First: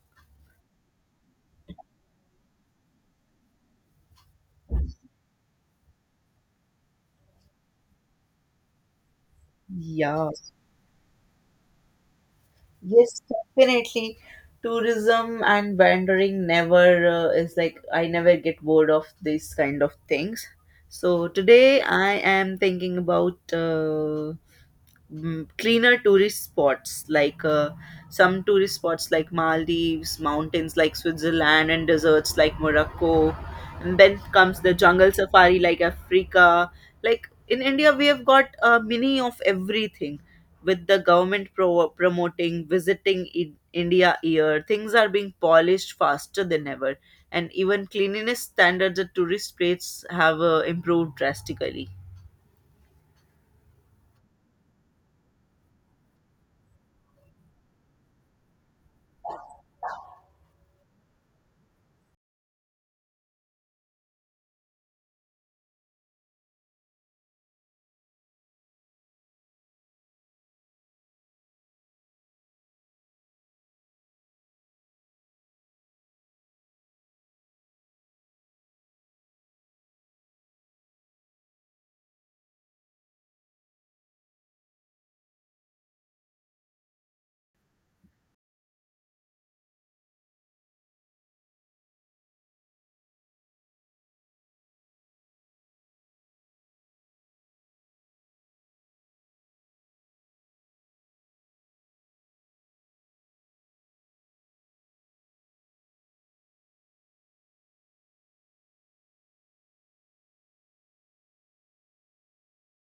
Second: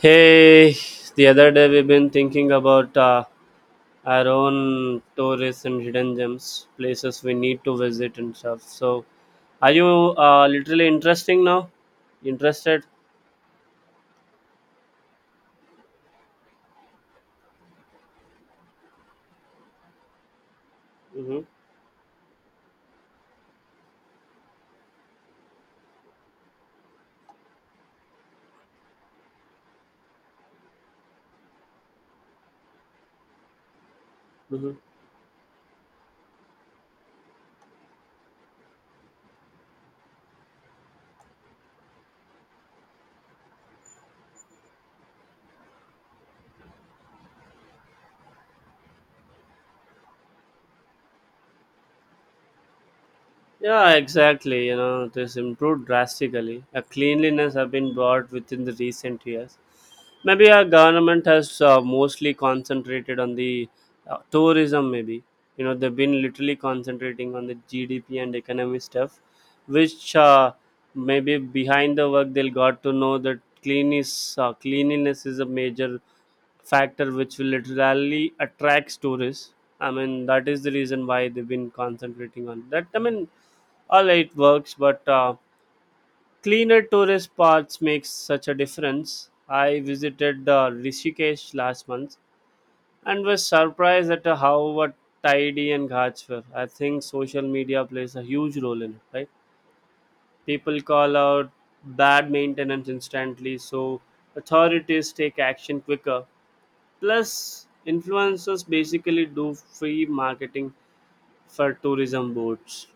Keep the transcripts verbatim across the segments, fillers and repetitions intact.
Hey, the other day we've been thinking about uh, our own tourists and hidden gems, places we need to visit and stuff. So, are you Yeah. uh, literally interesting now? Interested? Yes, definitely. Tourism and wandering never uh, is like I never get bored of these kind of things. So Mm-hmm. today I am thinking about uh, mm, cleaner tourist spots like uh, some tourist spots like Maldives, mountains like Switzerland, and deserts like Morocco. And then comes Mm-hmm. the jungle safari like Africa. Like in India, we have got a mini of everything with the government pro- promoting visiting in India year. Things are being polished faster than ever. And even cleanliness standards at tourist places have uh, improved drastically. Yeah, exactly. You know, it has improved drastically. A cleanliness have been brought within the recent years. Maybe our government has uh, mostly concentrated on the uh, tourism. Maybe you know they've been literally concentrating on the G D P and economy stuff, which uh, maybe behind the work they'll got to know that clean is uh, cleanliness is a major factor which will literally attracts tourists. I mean, that is the reason why they've been concentrating on that. I mean, all right, works, but uh, cleaner tourist spots makes such a difference. I visited uh, Rishikesh last month and was surprised at how uh, tidy and ghats were. I think social media plays a huge role in it, right? People call out bad maintenance instantly, so authorities take action quicker. Plus, influencers basically do free marketing for tourism boards.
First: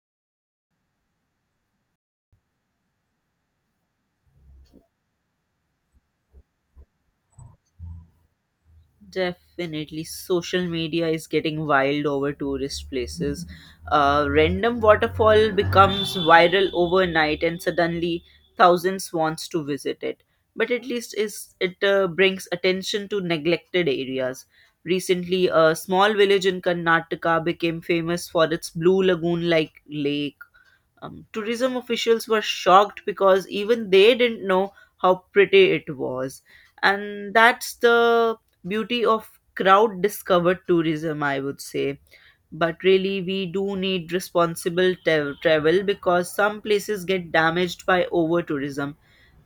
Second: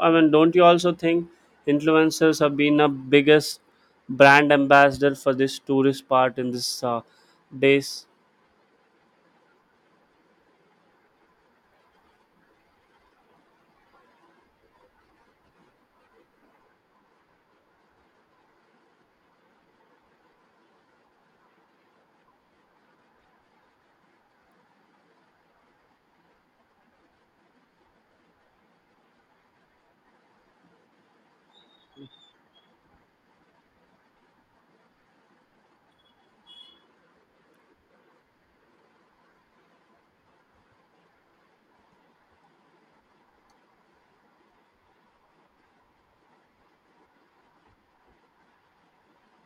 I mean, don't you also think influencers have been the biggest brand ambassador for this tourist part in this uh, days? Definitely, social media is getting wild over tourist places. A random waterfall becomes viral overnight, and suddenly thousands wants to visit it. But at least is it uh, brings attention to neglected areas. Recently, a small village in Karnataka became famous for its blue lagoon-like lake. Um, tourism officials were shocked because even they didn't know how pretty it was. And that's the beauty of crowd discovered tourism, I would say, but really we do need responsible tra- travel because some places get damaged by over tourism.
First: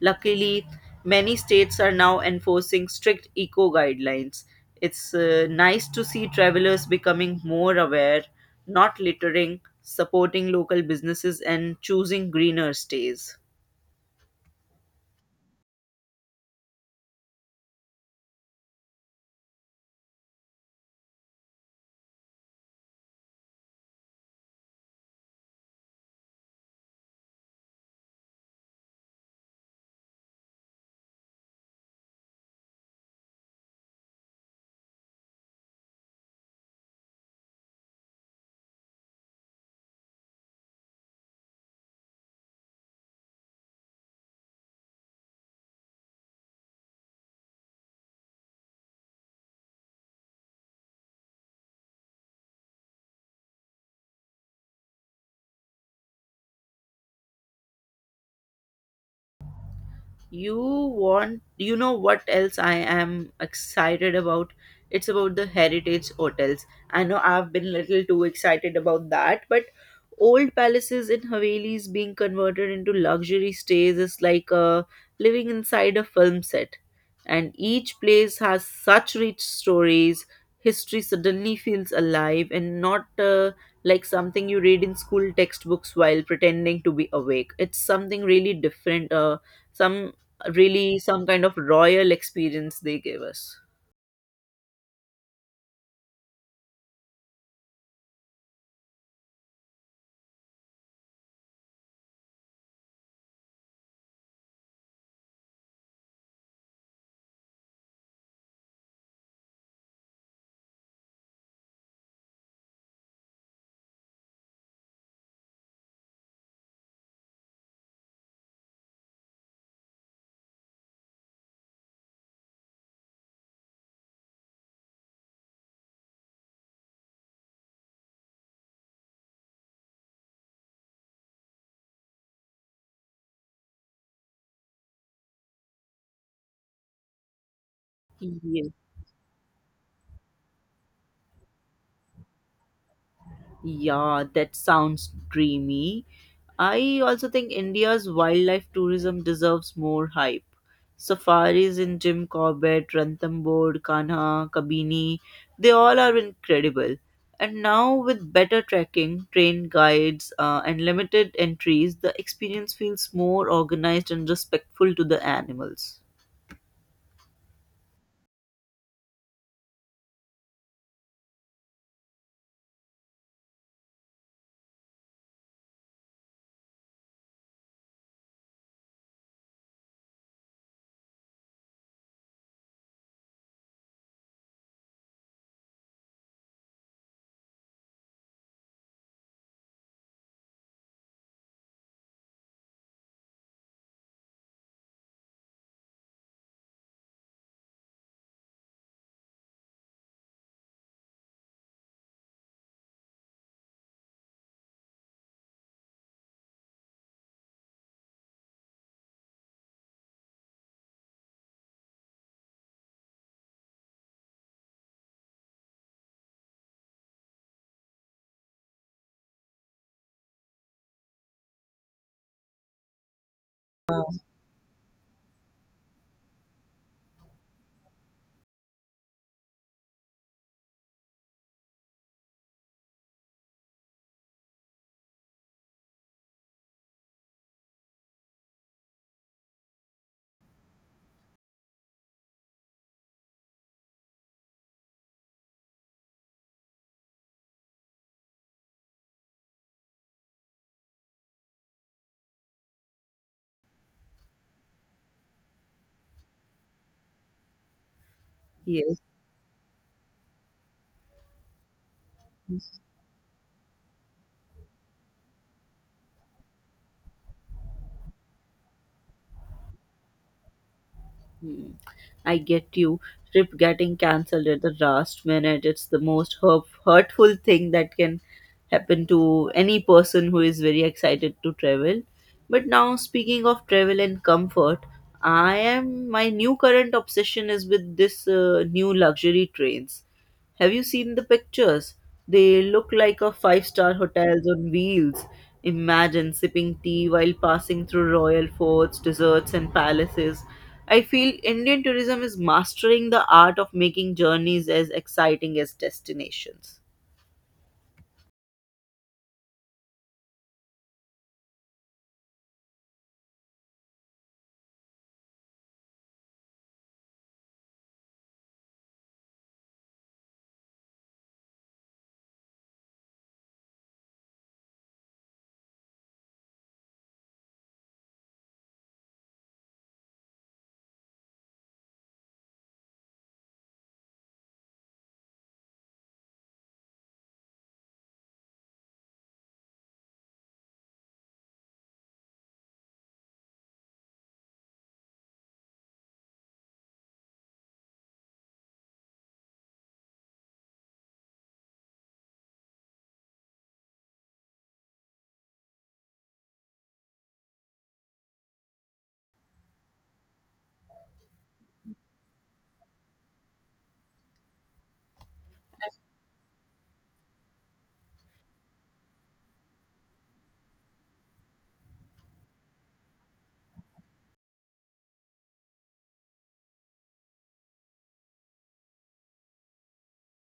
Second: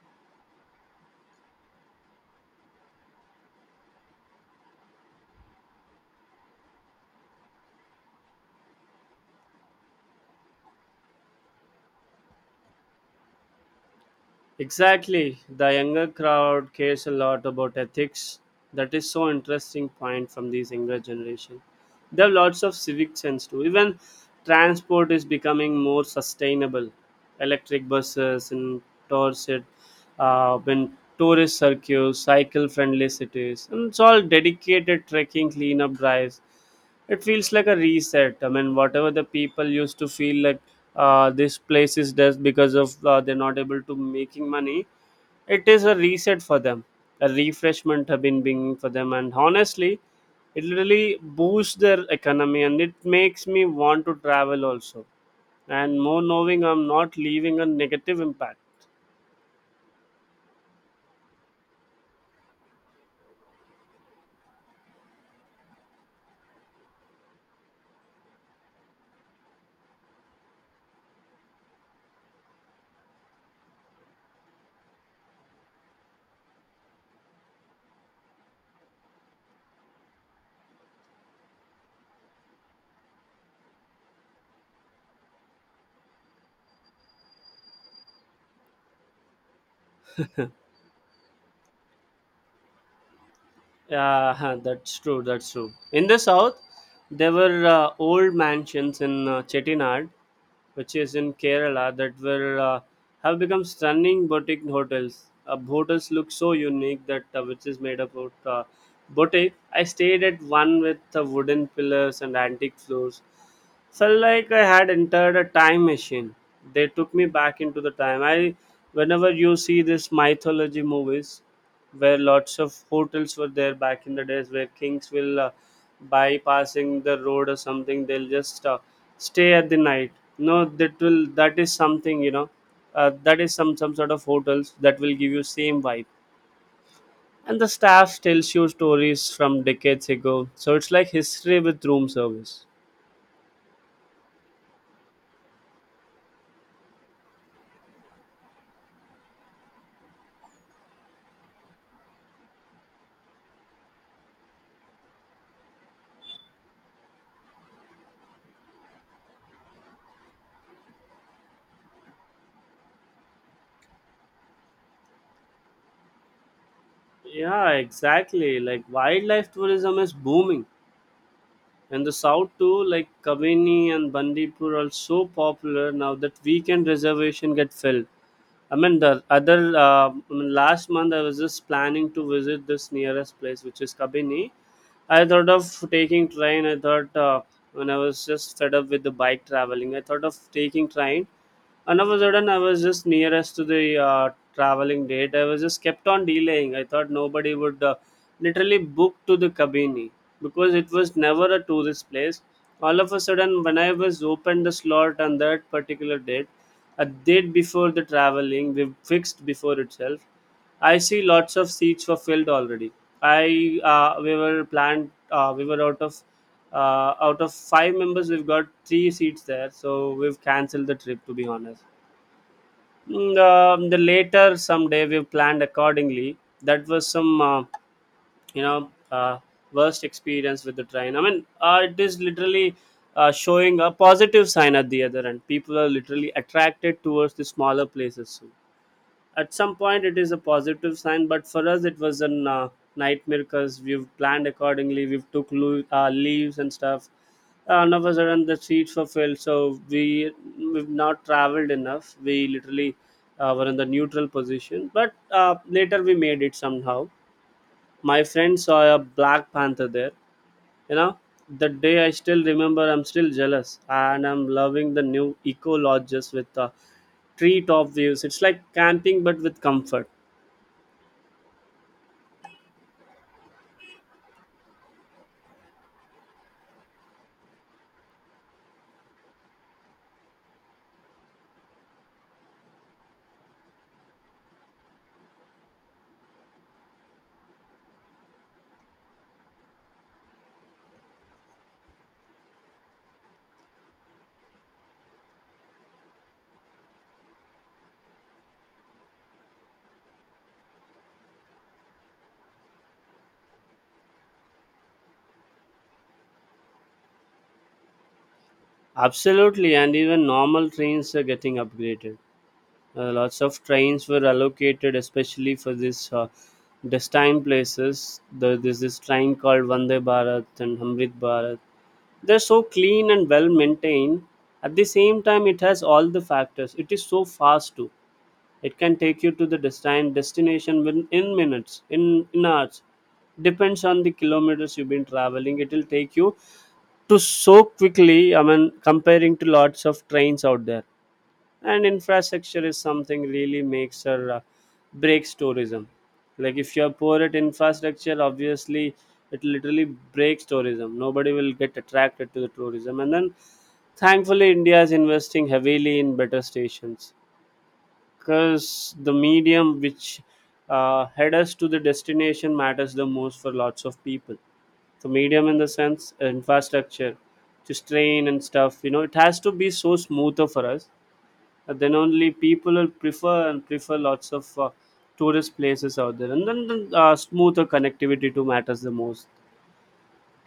Luckily, many states are now enforcing strict eco guidelines. It's uh, nice to see travelers becoming more aware, not littering, supporting local businesses, and choosing greener stays. Exactly. The younger crowd cares a lot about ethics. That is so interesting point from these younger generation. They have lots of civic sense too. Even transport is becoming more sustainable. Electric buses and tours uh, when tourist circuits, cycle-friendly cities, and it's all dedicated trekking cleanup drives. It feels like a reset. I mean, whatever the people used to feel like uh, this place is just because of uh, they're not able to making money, it is a reset for them. A refreshment have been being for them, and honestly, it really boosts their economy, and it makes me want to travel also. And more knowing I'm not leaving a negative impact. You want you know what else I am excited about? It's about the heritage hotels. I know I've been little too excited about that, but old palaces in havelis being converted into luxury stays is like uh, living inside a film set, and each place has such rich stories. History suddenly feels alive and not uh, like something you read in school textbooks while pretending to be awake. It's something really different. uh, some really some kind of royal experience they gave us. Yeah, huh, that's true. That's true. In the south, there were uh, old mansions in uh, Chettinad, which is in Kerala, that will uh, have become stunning boutique hotels. Uh, hotels look so unique that uh, which is made up of uh, boutique. I stayed at one with uh, wooden pillars and antique floors. Felt like I had entered a time machine. They took me back into the time. I, whenever you see this mythology movies, where lots of hotels were there back in the days, where kings will uh, bypassing the road or something, they'll just uh, stay at the night. No, that will that is something, you know, uh, that is some some sort of hotels that will give you same vibe, and the staff tells you Yes. stories from decades ago, so it's like history with room service. Yeah, that sounds dreamy. I also think India's wildlife tourism deserves more hype. Safaris in Jim Corbett, Ranthambore, Kanha, Kabini, they all are incredible. And now, with better trekking, trained guides, uh, and limited entries, the experience feels more organized and respectful to the animals. Yeah, exactly, like wildlife tourism is booming, and the south too, like Kabini and Bandipur are so popular now that weekend reservation get filled. I mean, the other uh, I mean, last month I was just planning to visit this nearest place, which is Kabini. I thought of taking train. I thought uh, when I was just fed up with the bike traveling, I thought of taking train. And all of a sudden, I was just nearest to the uh, traveling date. I was just kept on delaying. I thought nobody would uh, literally book to the Kabini because it was never a tourist place. All of a sudden, when I was opened the slot on that particular date, a date before the traveling, we fixed before itself. I see lots of seats were filled already. I uh, We were planned. Uh, we were out of uh, out of five members. We've got three seats there, so we've cancelled the trip. To be honest, Mm, um, the later someday we've planned accordingly. That was some uh, you know uh, worst experience with the train. I mean, uh, it is literally uh, showing a positive sign at the other end. People are literally attracted towards the smaller places. At some point it is a positive sign, but for us it was a uh, nightmare because we've planned accordingly, we've took lo- uh, leaves and stuff, and all of a sudden the seats were filled, so we we've not traveled enough. We literally uh, were in the neutral position, but uh, later we made it somehow. My friend saw a Yes. black panther there, you know. The day, I still remember, I'm still jealous, and I'm loving the new eco lodges with uh, treetop views. It's like camping but with comfort. Hmm. I get you. Trip getting cancelled at the last minute, it's the most hurt- hurtful thing that can happen to any person who is very excited to travel. But now, speaking of travel and comfort, I am my new current obsession is with this uh, new luxury trains. Have you seen the pictures? They look like a five star hotels on wheels. Imagine sipping tea while passing through royal forts, deserts, and palaces. I feel Indian tourism is mastering the art of making journeys as exciting as destinations. Absolutely, and even normal trains are getting upgraded. Uh, lots of trains were allocated, especially for this uh, destined places. The, there's this train called Vande Bharat and Amrit Bharat. They're so clean and well maintained. At the same time, it has all the factors. It is so fast too. It can take you to the destined destination within, in minutes, in, in hours. Depends on the kilometers you've been traveling. It will take you to so quickly. I mean, comparing to lots of trains out there, and infrastructure is something really makes or uh, breaks tourism. Like if you are poor at infrastructure, obviously it literally breaks tourism. Nobody will get attracted to the tourism, and then thankfully India is investing heavily in better stations, because the medium which uh, head us to the destination matters the most for lots of people. The medium in the sense uh, infrastructure, just train and stuff, you know, it has to be so smoother for us, that then only people will prefer and prefer lots of uh, tourist places out there, and then the uh, smoother connectivity to matters the most.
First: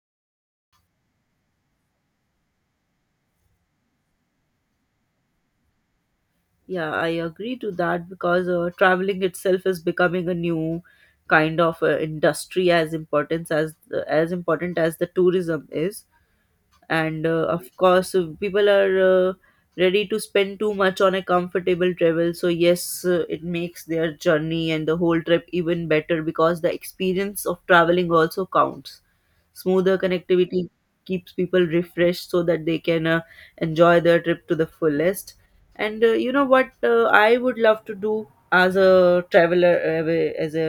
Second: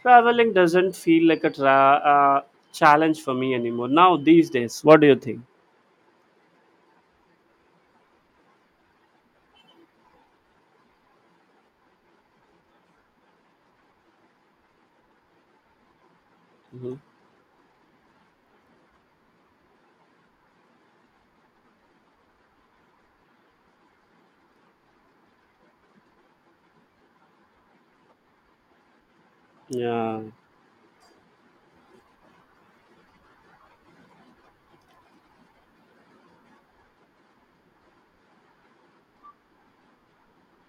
Traveling doesn't feel like a tra- uh, challenge for me anymore now these days. What do you think? Yeah, I agree to that because uh, traveling itself is becoming a new kind of uh, industry, as importance as as important as the tourism is. Hmm. And uh, of course, uh, people are uh, ready to spend too much on a comfortable travel, so yes, uh, it makes their journey and the whole trip even better because the experience of traveling also counts. Smoother Yeah, connectivity keeps people refreshed so that they can uh, enjoy their trip to the fullest. And uh, you know what, uh, I would love to do as a traveler, uh, as a,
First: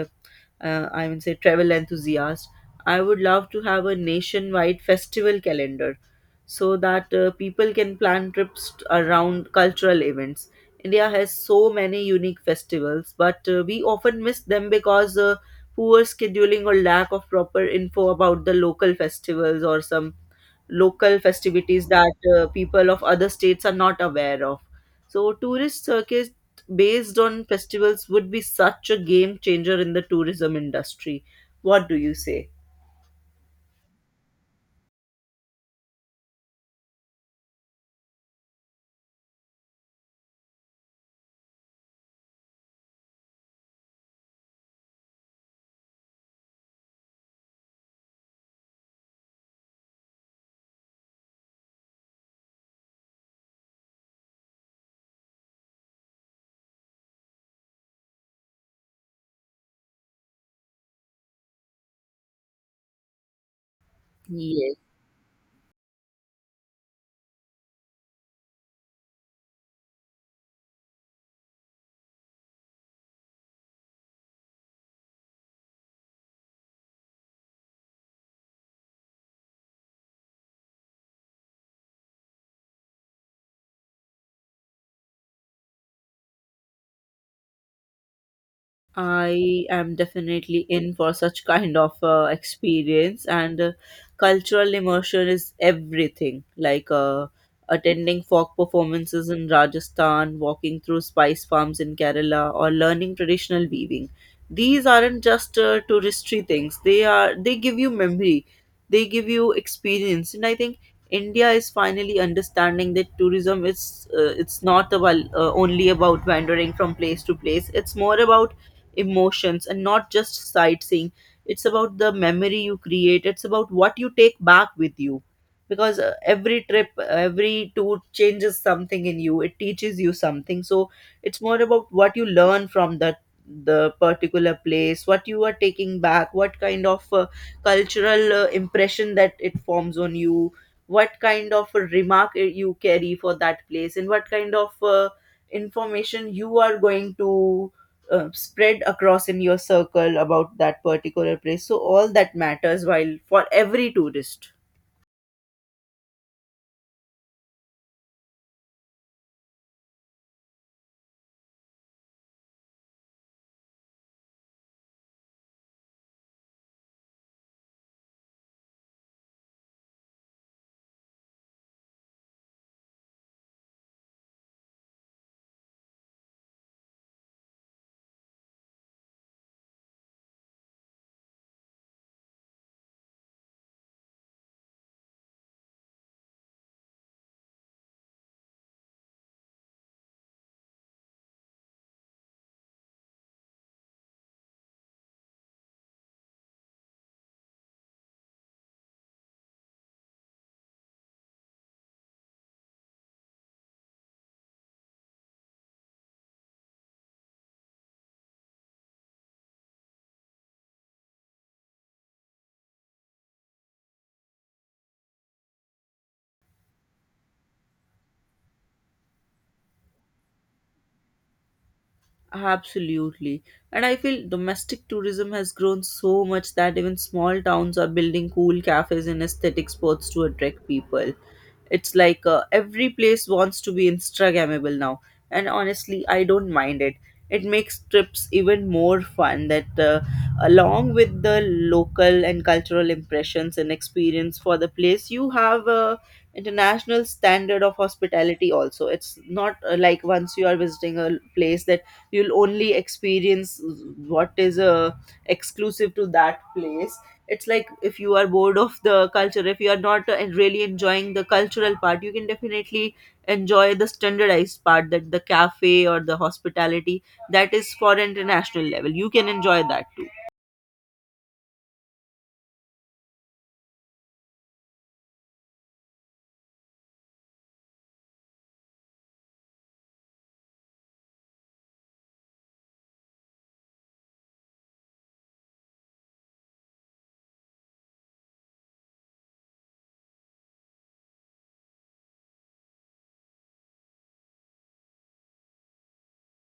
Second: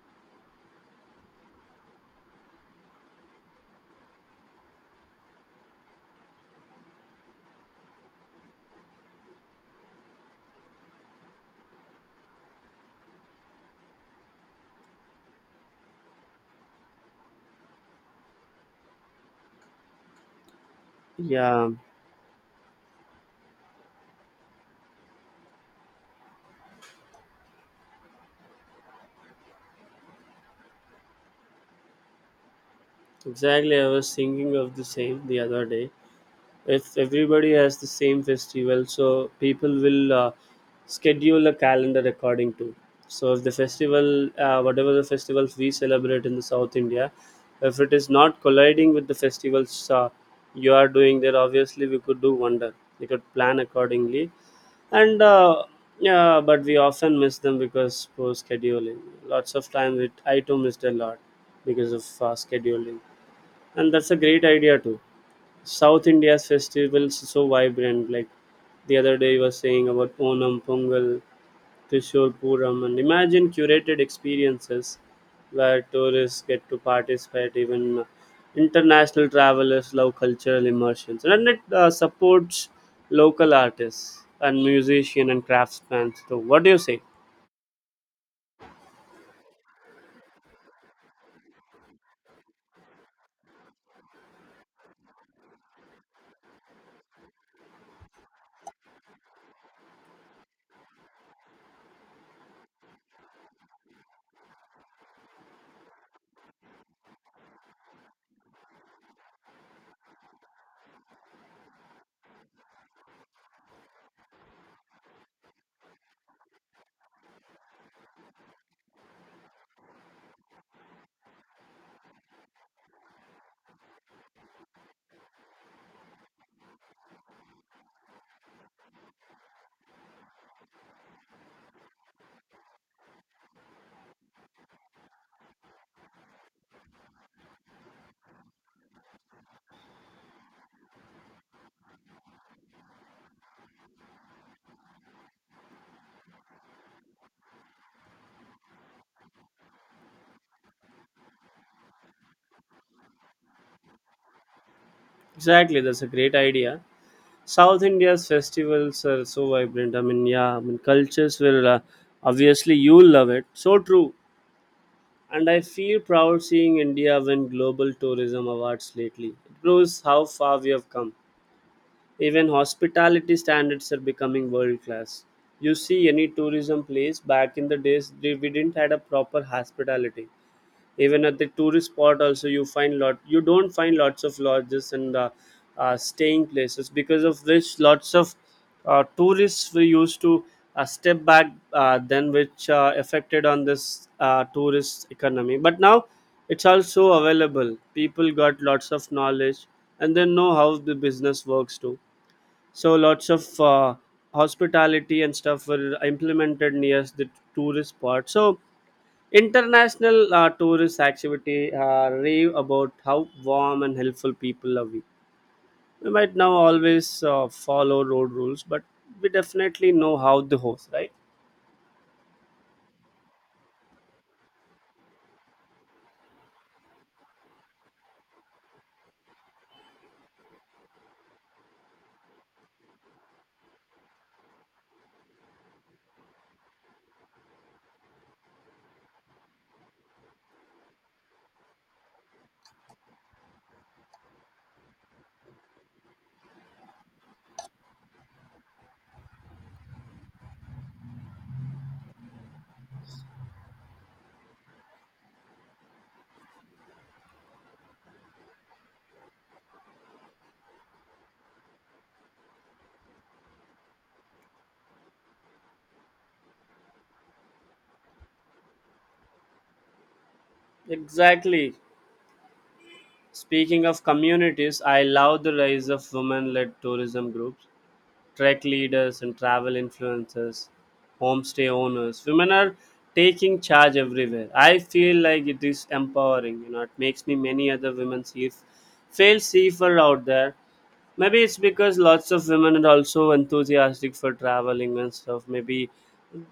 uh, I would say, travel enthusiast, I would love to have a nationwide festival calendar so that uh, people can plan trips t- around cultural events. India has so many unique festivals, but uh, we often miss them because uh, poor scheduling or lack of proper info about the local festivals or some local yeah. festivities that uh, people of other states are not aware of. So, tourist circuit based on festivals would be such a game changer in the tourism industry. What do you say? Exactly, I was thinking of the same the other day. If everybody has the same festival, so people will uh, schedule a calendar according to. So if the festival, uh, whatever the festivals we celebrate in the South India, if it is not colliding with the festivals uh, you are doing there, obviously we could do wonder. We could plan accordingly, and uh, yeah, but we often miss them because poor scheduling. Lots of times, it I too missed a lot because of uh, scheduling, and that's a great idea Yes. too. South India's festivals so vibrant, like the other day you were saying about Onam, Pongal, Kishore Puram, and imagine curated experiences where tourists get to participate. Even international travelers love cultural immersions, and it uh, supports local artists and musicians and craftsmen. So what do you say? I am definitely in for such kind of uh, experience, and uh, cultural immersion is everything. Like uh, attending folk performances in Rajasthan, walking through spice farms in Kerala, or learning traditional weaving. These aren't just uh, touristy things. They are they give you memory, they give you experience, and I think India is finally understanding that tourism is uh, it's not about, uh, only about, wandering from place to place. It's more about emotions and not just sightseeing. It's about the memory you create, it's about what you take back with you, because uh, every trip, every tour changes something in you, it teaches you something. So it's more about what you learn from that, the particular place, what you are taking back, what kind of uh, cultural uh, impression that it forms on you, what kind of a remark uh, you carry for that place, and what kind of uh, information you are going to uh, spread across in your circle about that particular place. So all that matters while for every tourist. Exactly, that's a great idea. South India's festivals are so vibrant. I mean, yeah, I mean, cultures will uh, obviously you'll love it. So true. And I feel proud seeing India win global tourism awards lately. It proves how far we have come. Even hospitality standards are becoming world class. You see, any tourism place back in the days, they, we didn't had a proper hospitality. Even at the tourist spot also, you find lot you don't find lots of lodges and uh, uh, staying places, because of which lots of uh, tourists were used to uh, step back, uh, then which uh, affected on this uh, tourist economy. But now it's also available. People got lots of knowledge, and they know how the business works too. So lots of uh, hospitality and stuff were implemented near the tourist spot. So international uh, tourist activity uh, rave about how warm and helpful people are. We we might now always uh, follow road rules, but we definitely know how to host, right? Absolutely, and I feel domestic tourism has grown so much that even small towns are building cool cafes and aesthetic spots to attract people. It's like uh, every place wants to be Instagrammable now, and honestly, I don't mind it. It makes trips even more fun. That, uh, along with the local and cultural impressions and experience for the place, you have a international standard of hospitality also. It's not uh, like once you are visiting a place that you'll only experience what is uh, exclusive to that place. It's like if you are bored of the culture, if you are not uh, really enjoying the cultural part, you can definitely enjoy the standardized part, that the cafe or the hospitality that is for international level, you can enjoy that too. Exactly. Speaking of communities, I love the rise of women-led tourism groups, trek leaders, and travel influencers, homestay owners. Women are taking charge everywhere. I feel like it is empowering. You know, it makes me many other women see feel safer out there. Maybe it's because lots of women are also enthusiastic for traveling and stuff. Maybe,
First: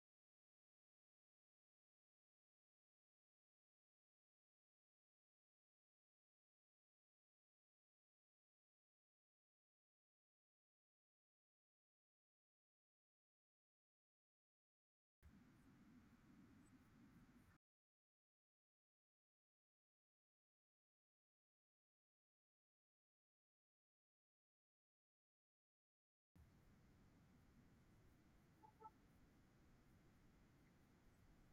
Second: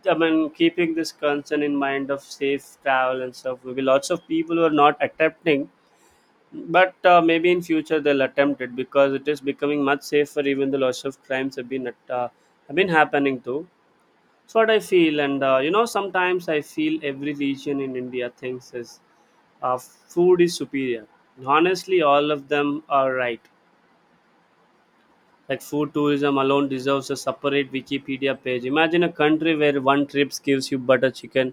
I mean, keeping this concern in mind of safe travel and stuff. Maybe lots of people who are not attempting, but uh, maybe in future they'll attempt it because it is becoming much safer. Even the lots of crimes have been at, uh, have been happening too. That's what I feel, and uh, you know, sometimes I feel every region in India thinks is uh, food is superior. Honestly, all of them are right. Like food tourism alone deserves a separate Wikipedia page. Imagine a country where one trip gives you butter chicken,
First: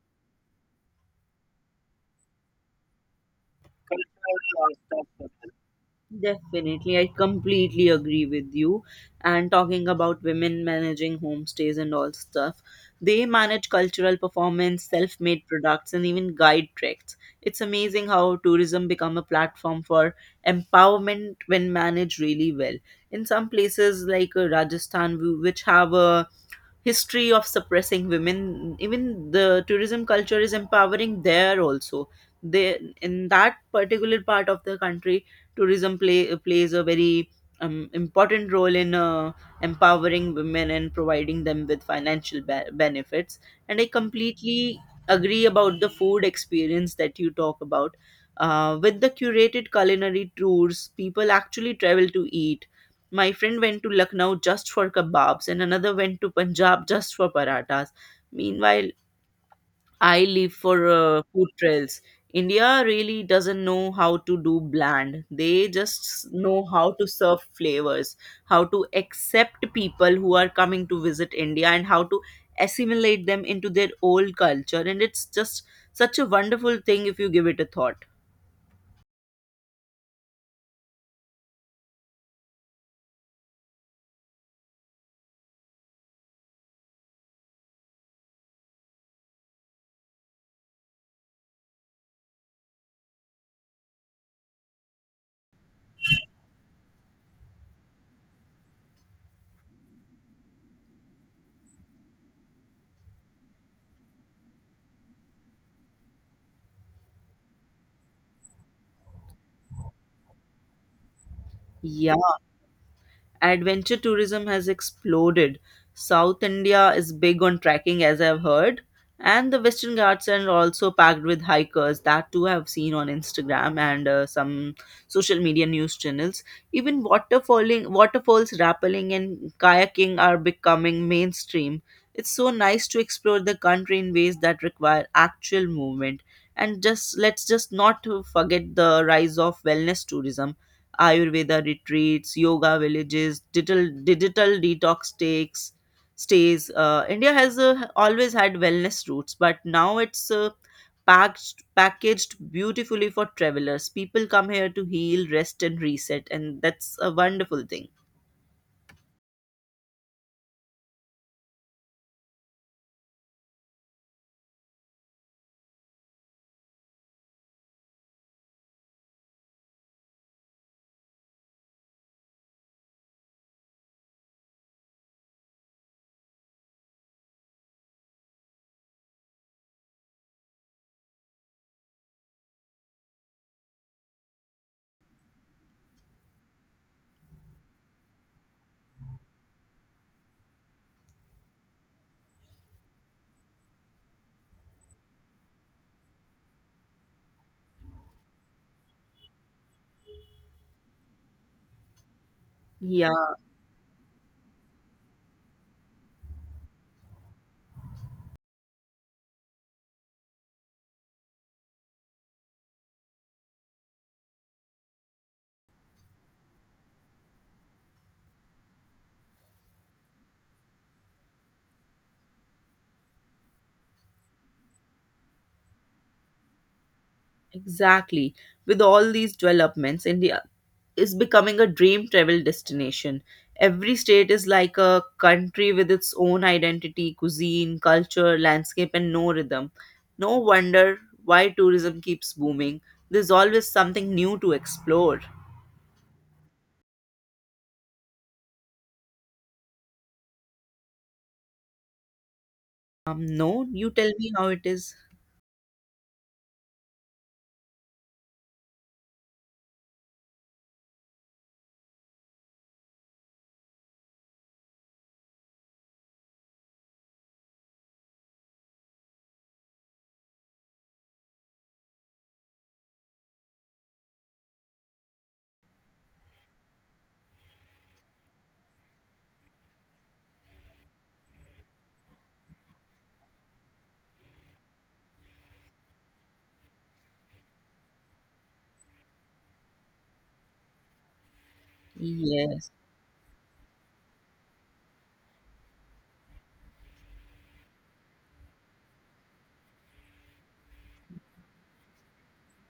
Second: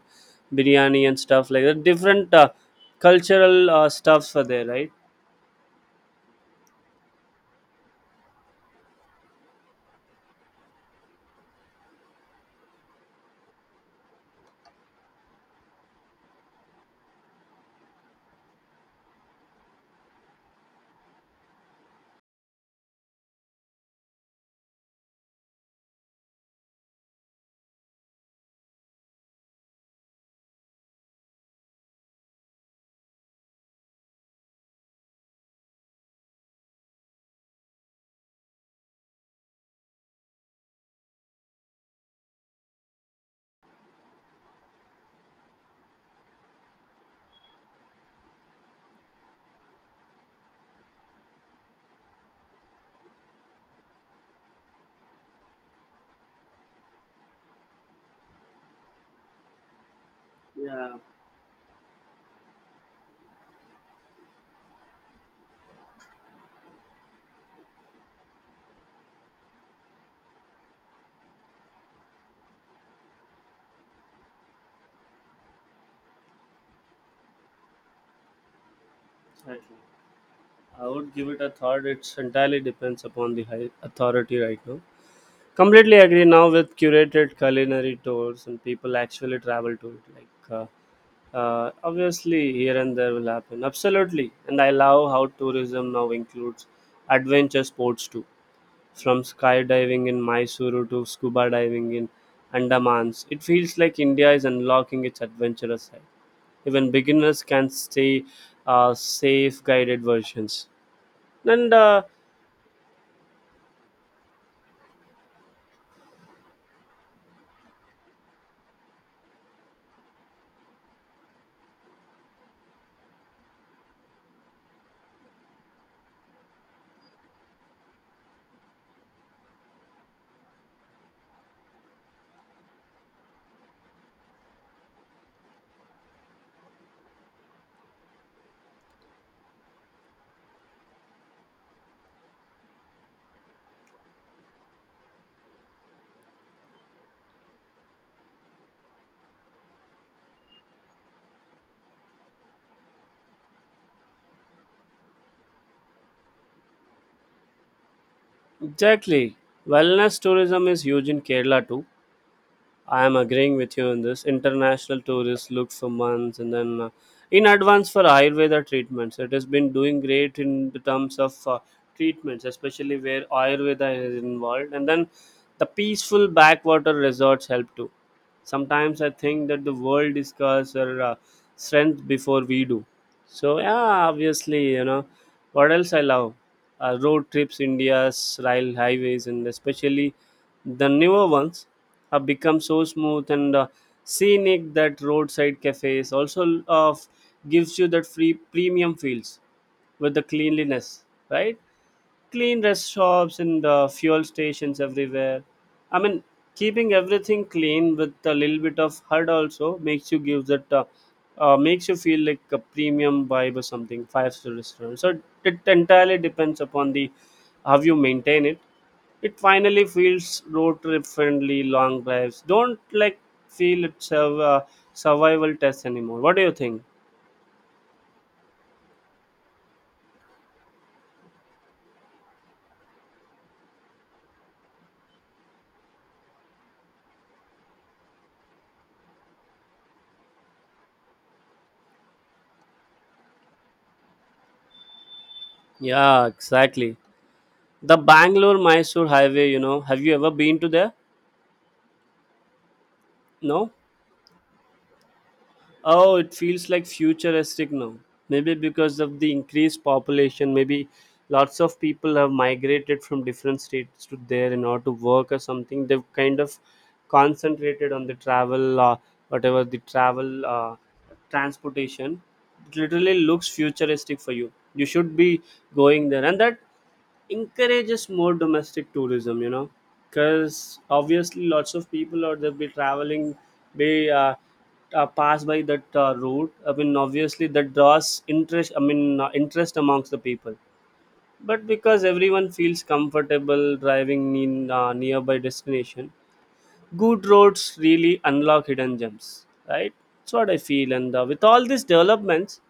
biryani, and stuff like that. Different uh, cultural uh, stuffs are there, right? Definitely, I completely agree with you. And talking about women managing homestays and all stuff, they manage cultural performance, self made products, and even guide treks. It's amazing how tourism become a platform for empowerment when managed really well. In some places like uh, Rajasthan, w- which have a history of suppressing women, even the tourism culture is empowering there also. They, in that particular part of the country, tourism play, plays a very um, important role in uh, empowering women and providing them with financial be- benefits. And I completely agree about the food experience that you talk about. Uh, with the curated culinary tours, people actually travel to eat. My friend went to Lucknow just for kebabs, and another went to Punjab just for parathas. Meanwhile, I live for Yeah, uh, food trails. India really doesn't know how to do bland. They just know how to serve flavors, how to accept people who are coming to visit India, and how to assimilate them into their old culture. And it's just such a wonderful thing if you give it a thought. exactly. I would give it a thought. It's entirely depends upon the high authority right now. Completely agree now with curated culinary tours and people actually travel to it. Like uh, uh, obviously here and there will happen. Absolutely, and I love how tourism now includes adventure sports too. From skydiving in Mysuru to scuba diving in Andamans, it feels like India is unlocking its adventurous side. Even beginners can stay uh, safe guided versions. And uh, Yeah. Adventure tourism has exploded. South India is big on trekking, as I've heard, and the Western Ghats are also packed with hikers. That too I've seen on Instagram and uh, some social media news channels. Even waterfalling, waterfalls, rappelling, and kayaking are becoming mainstream. It's so nice to explore the country in ways that require actual movement. And just, let's just not forget the rise of wellness tourism: Ayurveda retreats, yoga villages, digital digital detox takes stays. Uh, India has uh, always had wellness routes, but now it's uh, packed packaged beautifully for travelers. People come here to heal, rest, and reset, and that's a wonderful thing. exactly, wellness tourism is huge in Kerala too. I am agreeing with you on this. International tourists look for months and then uh, in advance for Ayurveda treatments. It has been doing great in the terms of uh, treatments, especially where Ayurveda is involved. And then the peaceful backwater resorts help too. Sometimes I think that the world discovers our uh, strength before we do. So, yeah, obviously, you know, what else I love? Uh, road trips, India's rail highways, and especially the newer ones have become so smooth and uh, scenic that roadside cafes also uh, gives you that free premium feels with the cleanliness, right? Clean rest Yeah. stops and the fuel stations everywhere. I mean, keeping everything clean with a little bit of H U D also makes you give that uh, uh, makes you feel like a premium vibe or something five star restaurant. So it entirely depends upon the how you maintain it. It finally feels road trip friendly long drives. Don't like feel it's a uh, survival test anymore. What do you think? Exactly. With all these developments, India is becoming a dream travel destination. Every state is like a country with its own identity, cuisine, culture, landscape, and no rhythm. No wonder why tourism keeps booming. There's always something new to explore. Yeah, exactly. The Bangalore Mysore highway, you know, have you ever been to there? Um, no, No? you tell me how it is. Oh, it feels like futuristic now. Maybe because of the increased population, maybe lots of people have migrated from different states to there in order to work or something. They've kind of concentrated on the travel, uh, whatever the travel uh, transportation. It literally looks futuristic for you. You should be going there, and that encourages more domestic tourism, you know, because obviously lots of people or they'll be traveling, they uh, uh, pass by that uh, route. I mean obviously that draws interest. I mean uh, interest amongst the people, but because everyone Yes, feels comfortable driving in uh, nearby destination. Good roads really unlock hidden gems, right? That's what I feel. And uh, with all these developments,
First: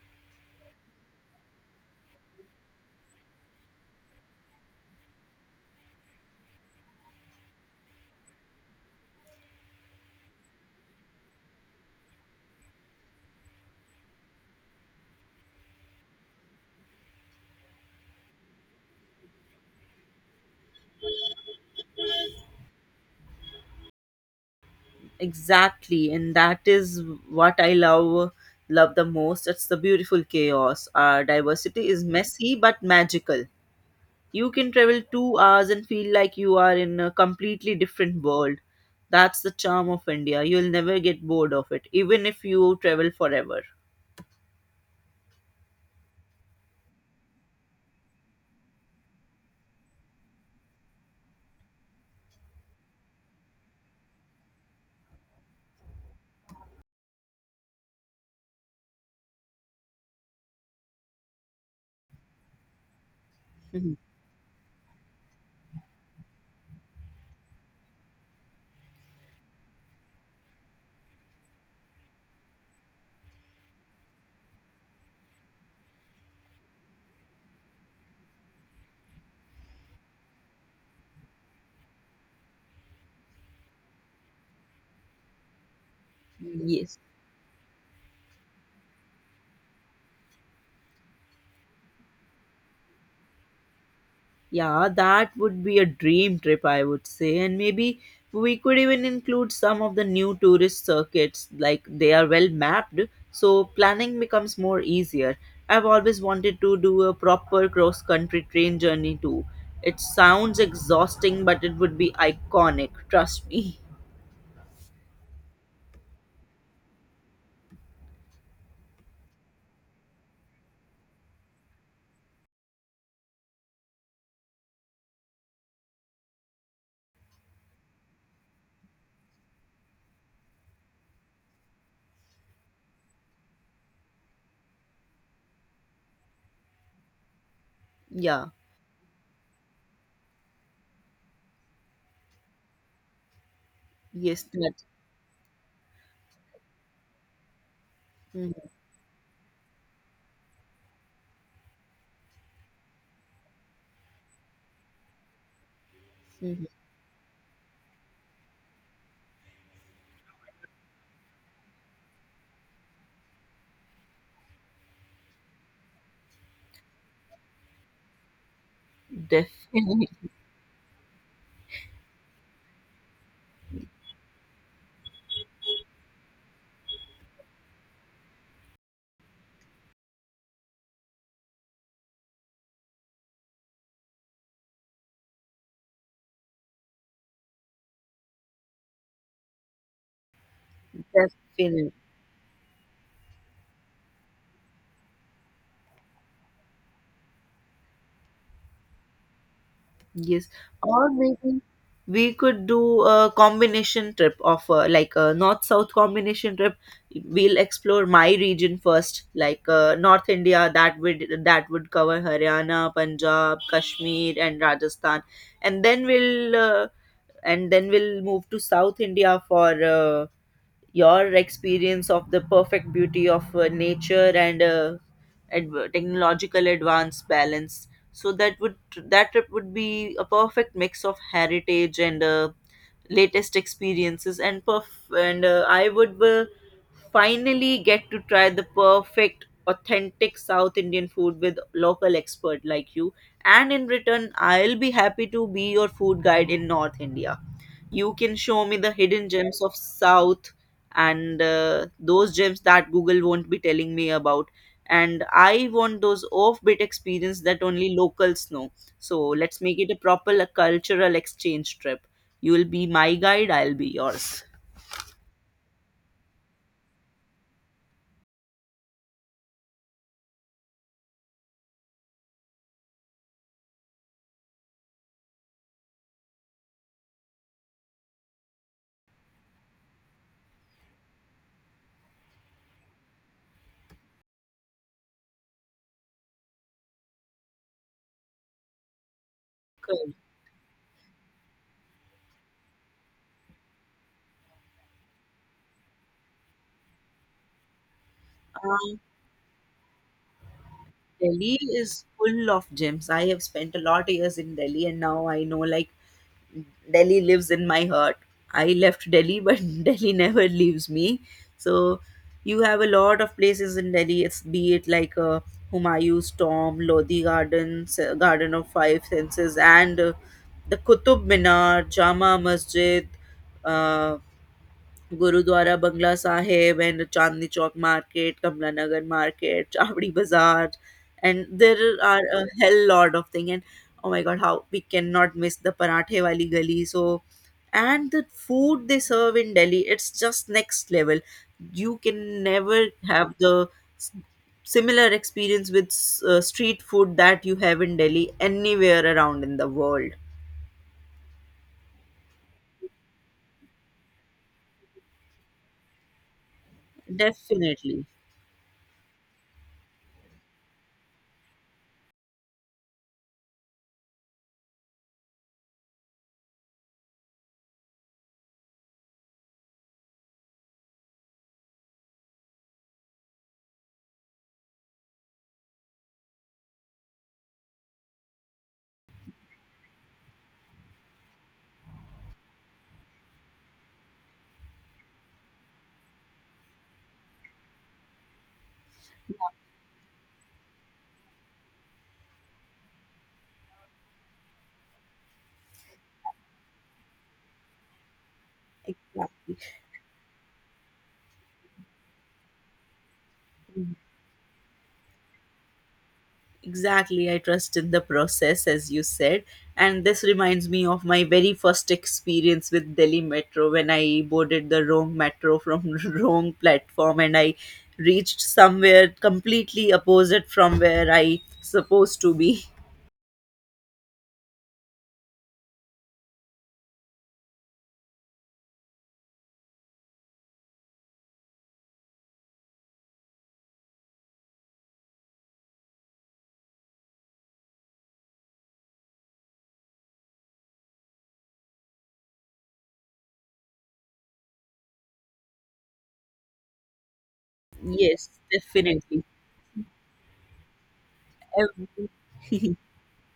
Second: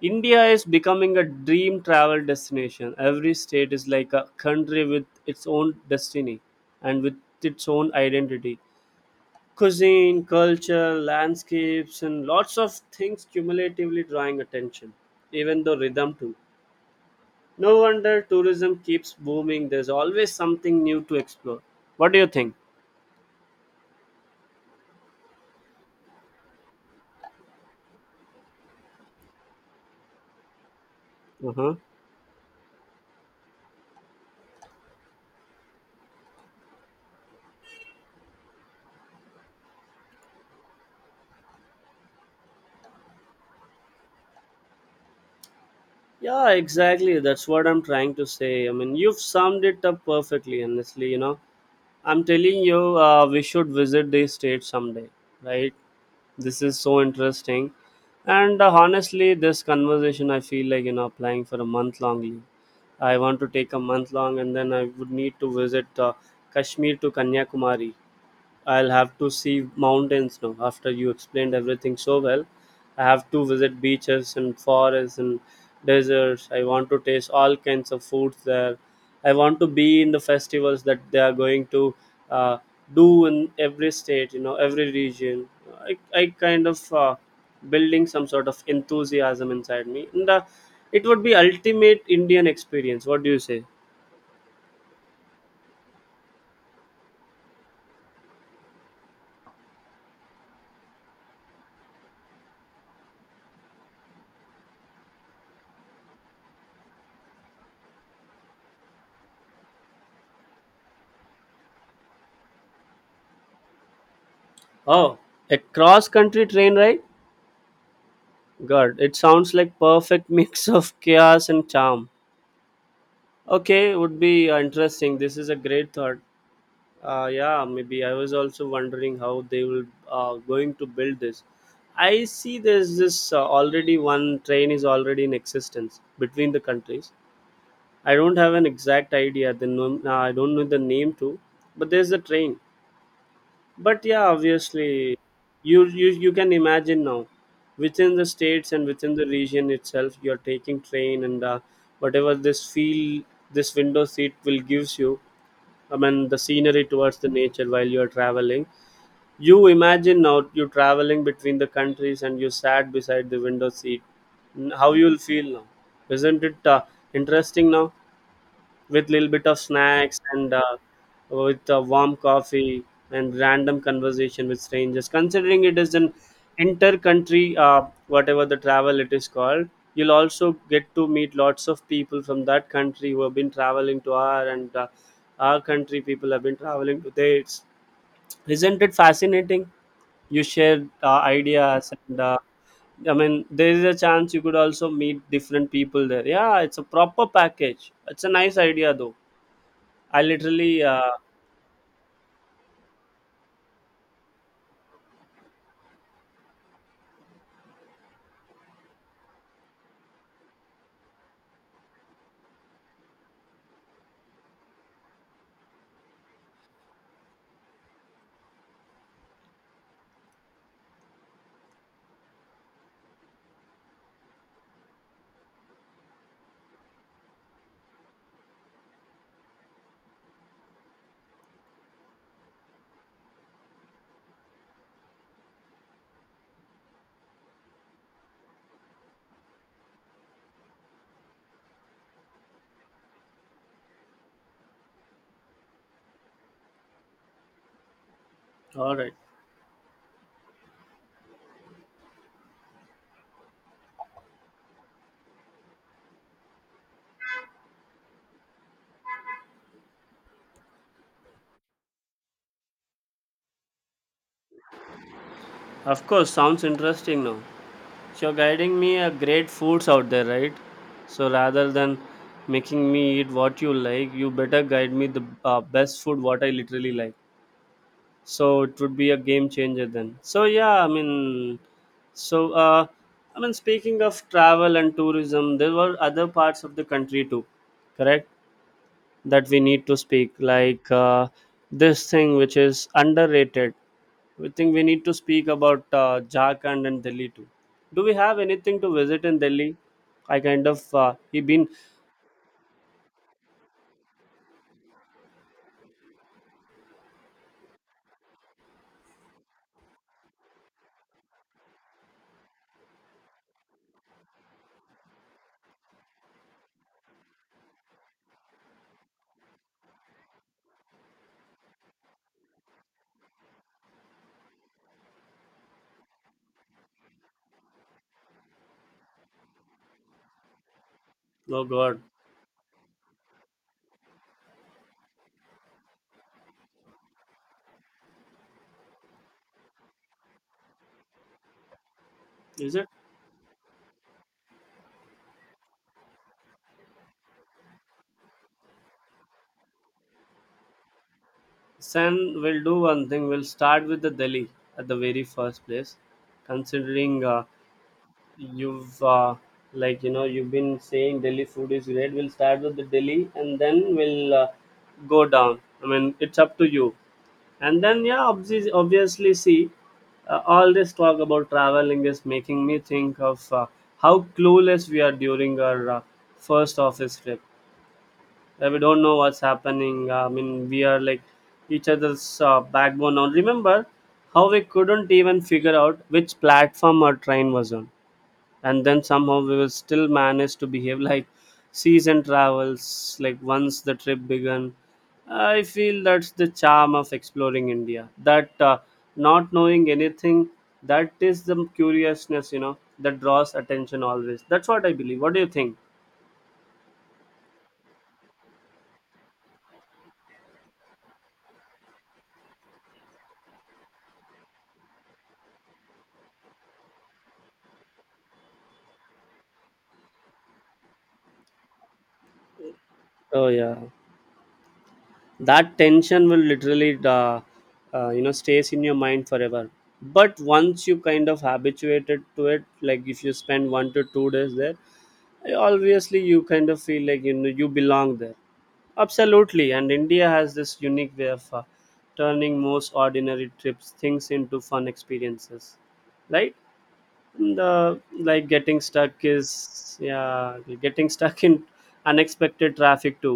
India is becoming a dream travel destination. Every state is like a country with its own destiny and with its own identity. Cuisine, culture, landscapes, and lots of things cumulatively drawing attention, even though rhythm too. No wonder tourism keeps booming. There's always something new to explore. What do you think? exactly, and that is what I love love the most. It's the beautiful chaos. Our Uh-huh. diversity is messy but magical. You can travel two hours and feel like you are in a completely different world. That's the charm of India. You'll never get bored of it, even if you travel forever. Yeah, exactly. That's what I'm trying to say. I mean, you've summed it up perfectly, honestly, you know. I'm telling you, uh, we should visit this state someday, right? This is so interesting. And uh, honestly, this conversation, I feel like, you know, applying for a month long leave. I want to take a month long and then I would need to visit uh, Kashmir to Kanyakumari. I'll have to see mountains now. After you explained everything so well, I have to visit beaches and forests and deserts. I want to taste all kinds of foods there. I want to be in the festivals that they are going to uh, do in every state, you know, every region. I, I Mhm. kind of Yes. uh, building some sort of enthusiasm inside me. And uh, it would be ultimate Indian experience. What do you say? Yeah, that would be a dream trip, I would say. And maybe we could even include some of the new tourist circuits, like they are well mapped, so planning becomes more easier. I've always wanted to do a proper cross country train journey too. It sounds exhausting, but it would be iconic, trust me. Oh, a cross country train ride? God, it sounds like perfect mix of chaos and charm. Okay, would be uh, interesting. This is a great thought. Uh, yeah, maybe I was also wondering how they will uh, going to build this. I see there's this uh, already one train is already in existence between the countries. I don't Yeah, have an exact idea. The nom- uh, I don't know the name too, but there's a train. But yeah, yes, that. obviously, you you you can imagine now, within the Mhm, states and within the region itself you're taking train and uh, whatever this feel this window seat will gives you. I mean the mhm. scenery towards the nature while you're traveling. You imagine now you're traveling between the countries and you sat beside the window seat. N- how you'll feel now? Isn't it uh, interesting now, with little bit of Defin- snacks and uh, with a warm coffee and random conversation with strangers, considering it is an inter country uh, whatever the travel it is called. You'll also get to meet lots of people from that country who have been traveling to our, and uh, our country people have been traveling to theirs. Isn't it fascinating? You share uh, ideas Definitely. and uh, I mean, there is a chance you could also meet different people there. Yeah, it's a proper package. It's a nice idea, though. I Yes, literally, or uh, maybe we could do a combination trip of uh, like a north-south combination trip. We'll explore my region first, like uh, North India. That would that would cover Haryana, Punjab, Kashmir, and Rajasthan, and then we'll uh, and then we'll move to South India for uh, your experience of the perfect beauty of uh, nature and uh, adv- technological advance balance. So that would that would be a perfect mix of heritage and uh, latest experiences, and perf- and uh, I would uh, finally get to try the perfect authentic south indian food with local expert like you, and in return I'll be happy to be your food guide in north india. You can show me the All right. hidden gems of south, and uh, those gems that google won't be telling me about, and I want those offbeat experience that only locals know. So let's make it a proper a cultural exchange trip. You will be my guide, I'll be yours. Of course, sounds interesting now. So you're guiding me a great foods out there, right? So rather than making me eat what you like, you better guide me the uh, best food what I literally like. So it would be a game changer then. So yeah, I mean, so uh, I mean, speaking of travel and tourism, there were other parts of the country too, correct? That we need to Good. speak like uh, this thing which is underrated. We think we need to speak about uh, Jharkhand and Delhi too. Do we have anything to Um, visit in Delhi? I kind of uh, he Delhi been is full of gems. I have spent a lot of years in Delhi, and now I know, like, Delhi lives in my heart. I left Delhi, but Delhi never leaves me. So you have a lot of places in Delhi. It's Be it like uh, Humayun's tomb, Lodi Gardens, uh, Garden of Five Senses, and uh, the Qutub Minar, Jama Masjid, uh, gurdwara Bangla Sahib, and Chandni Chowk Market, Kamla Nagar Market, Chavdi Bazaar, and Oh there god, are a hell lot of thing. And oh my god, how we cannot miss the Parathe Wali Gali. So, and the food they serve in Delhi, it's just next level. You can is never it? have the s- similar experience with s- uh, street food that you have in Delhi anywhere around in the world. Then we'll do one thing. We'll start with the Delhi at the very first place, considering uh, Definitely. you've uh, like you know you've been saying Delhi food is great. We'll start with the Delhi and then we'll uh, go down. I mean, it's up to you. And then yeah, obvi- obviously, see, uh, all this talk about traveling is making me think of uh, how clueless we are during our uh, first office trip. Uh, we don't know what's happening. I mean we are like each other's uh, backbone now. Remember how we couldn't even figure out which platform our train was on, and then somehow we will still manage to behave like season travels. Like once the trip began, I feel that's the charm of exploring India, that uh, not Exactly. knowing anything, that is the curiousness, you know, that draws attention always. That's what I believe. What do you think? Exactly, I trust in the process, as you said. And this reminds me of my very first experience with Delhi Metro, when I boarded the wrong metro from wrong platform and I reached somewhere completely opposite from where I supposed to be. Oh yeah, that tension will literally uh, uh, you know stays in your mind forever. But once you kind of habituated to it, like if you spend one to two days there, obviously you kind of feel like you know you belong there. Absolutely, and India has this unique way of uh, turning most ordinary trips things into fun experiences, right? And uh, Yes, like getting stuck definitely. is, yeah, getting stuck in Every- unexpected traffic to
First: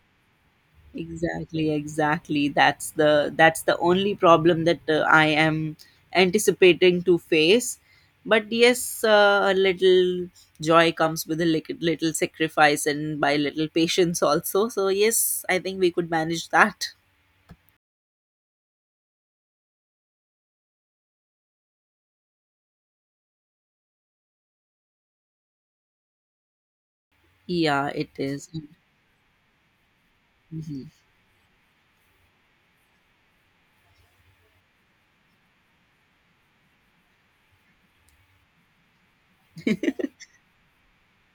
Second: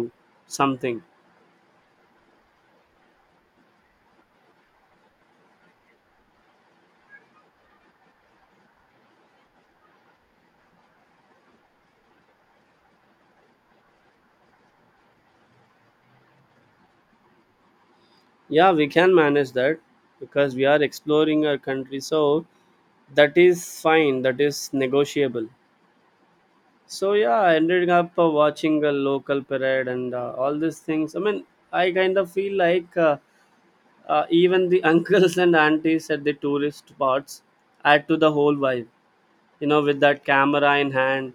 something. Exactly, exactly. That's the that's the only problem that uh, I am anticipating to face. But yes, uh, a little joy comes with a lit- little sacrifice and by little patience also. So yes, I think we could manage that. Yeah, we can manage that because we are exploring our country, so that is fine, that is negotiable. So yeah, I Yeah, ended it up uh, is. watching a local parade and uh, all these Mhm. things. I mean I kind of feel like uh, uh, even the uncles and aunties at the tourist spots add to the whole vibe, you know, with that camera in hand,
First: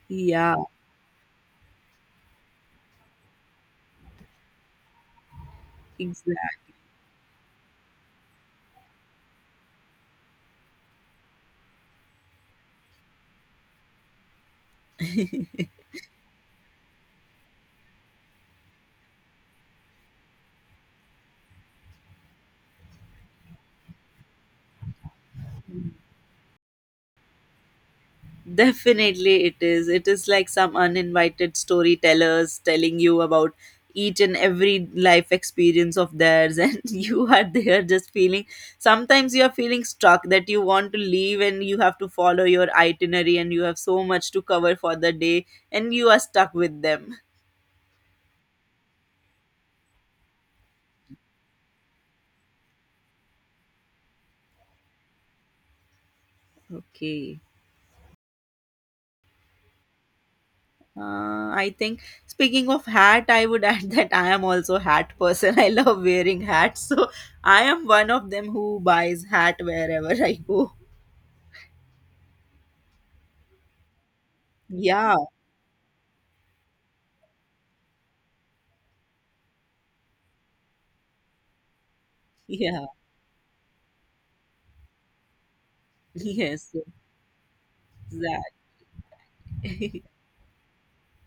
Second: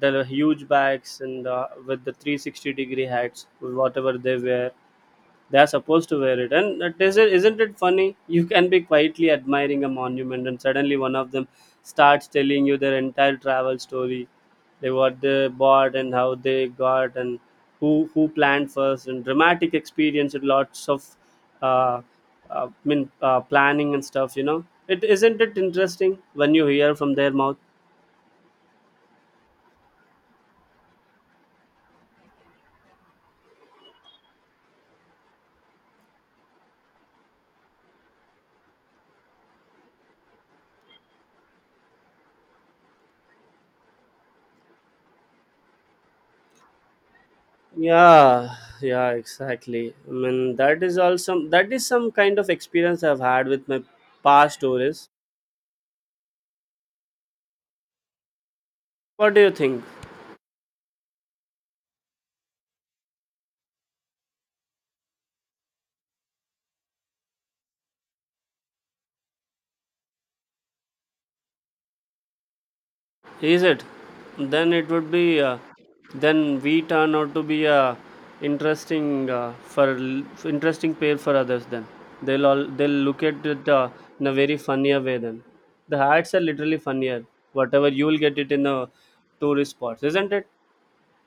the Yeah, huge bags and uh, with the three sixty degree hats whatever they wear they are supposed to exactly. wear it. And it is, isn't it funny, you can be quietly admiring a monument and suddenly one of them starts telling you their entire travel story, they what they bought and how they got, and who who planned first, and dramatic experience and lots of uh, uh, I mean, uh, planning and stuff, you know, it isn't it interesting when you hear from their mouth? Definitely, it is. It is like some uninvited storytellers telling you about each and every life experience of theirs, and you are there just feeling. Sometimes you are feeling stuck that you want to leave and you have to follow your itinerary, and you have so much to cover for the day, and you are stuck with them. Yeah yeah exactly, I mean that is also, that is some kind of experience I've had with my past tourists. Okay. What do you think? Uh, I think speaking of hat, I would add that I am also hat person. I love wearing hats, so I am one of them who buys hat wherever I go. Is it? Then it would Yeah, be. Uh, then we turn out to be a interesting uh, for l- f- interesting pair for others. Then they'll all yeah, they'll look at it uh, in a very funnier way. Then the hats are yes, literally funnier. Whatever you'll get it in the tourist exactly. spots, isn't it?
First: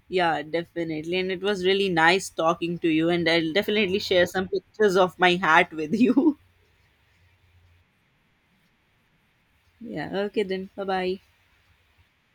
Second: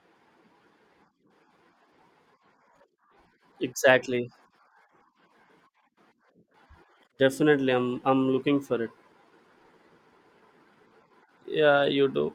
Yeah, definitely. And it was really nice talking to you, and I'll definitely share Exactly. some pictures of my hat with you. Definitely, I'm I'm looking for it. Yeah, okay then. Bye bye. Yeah, you do.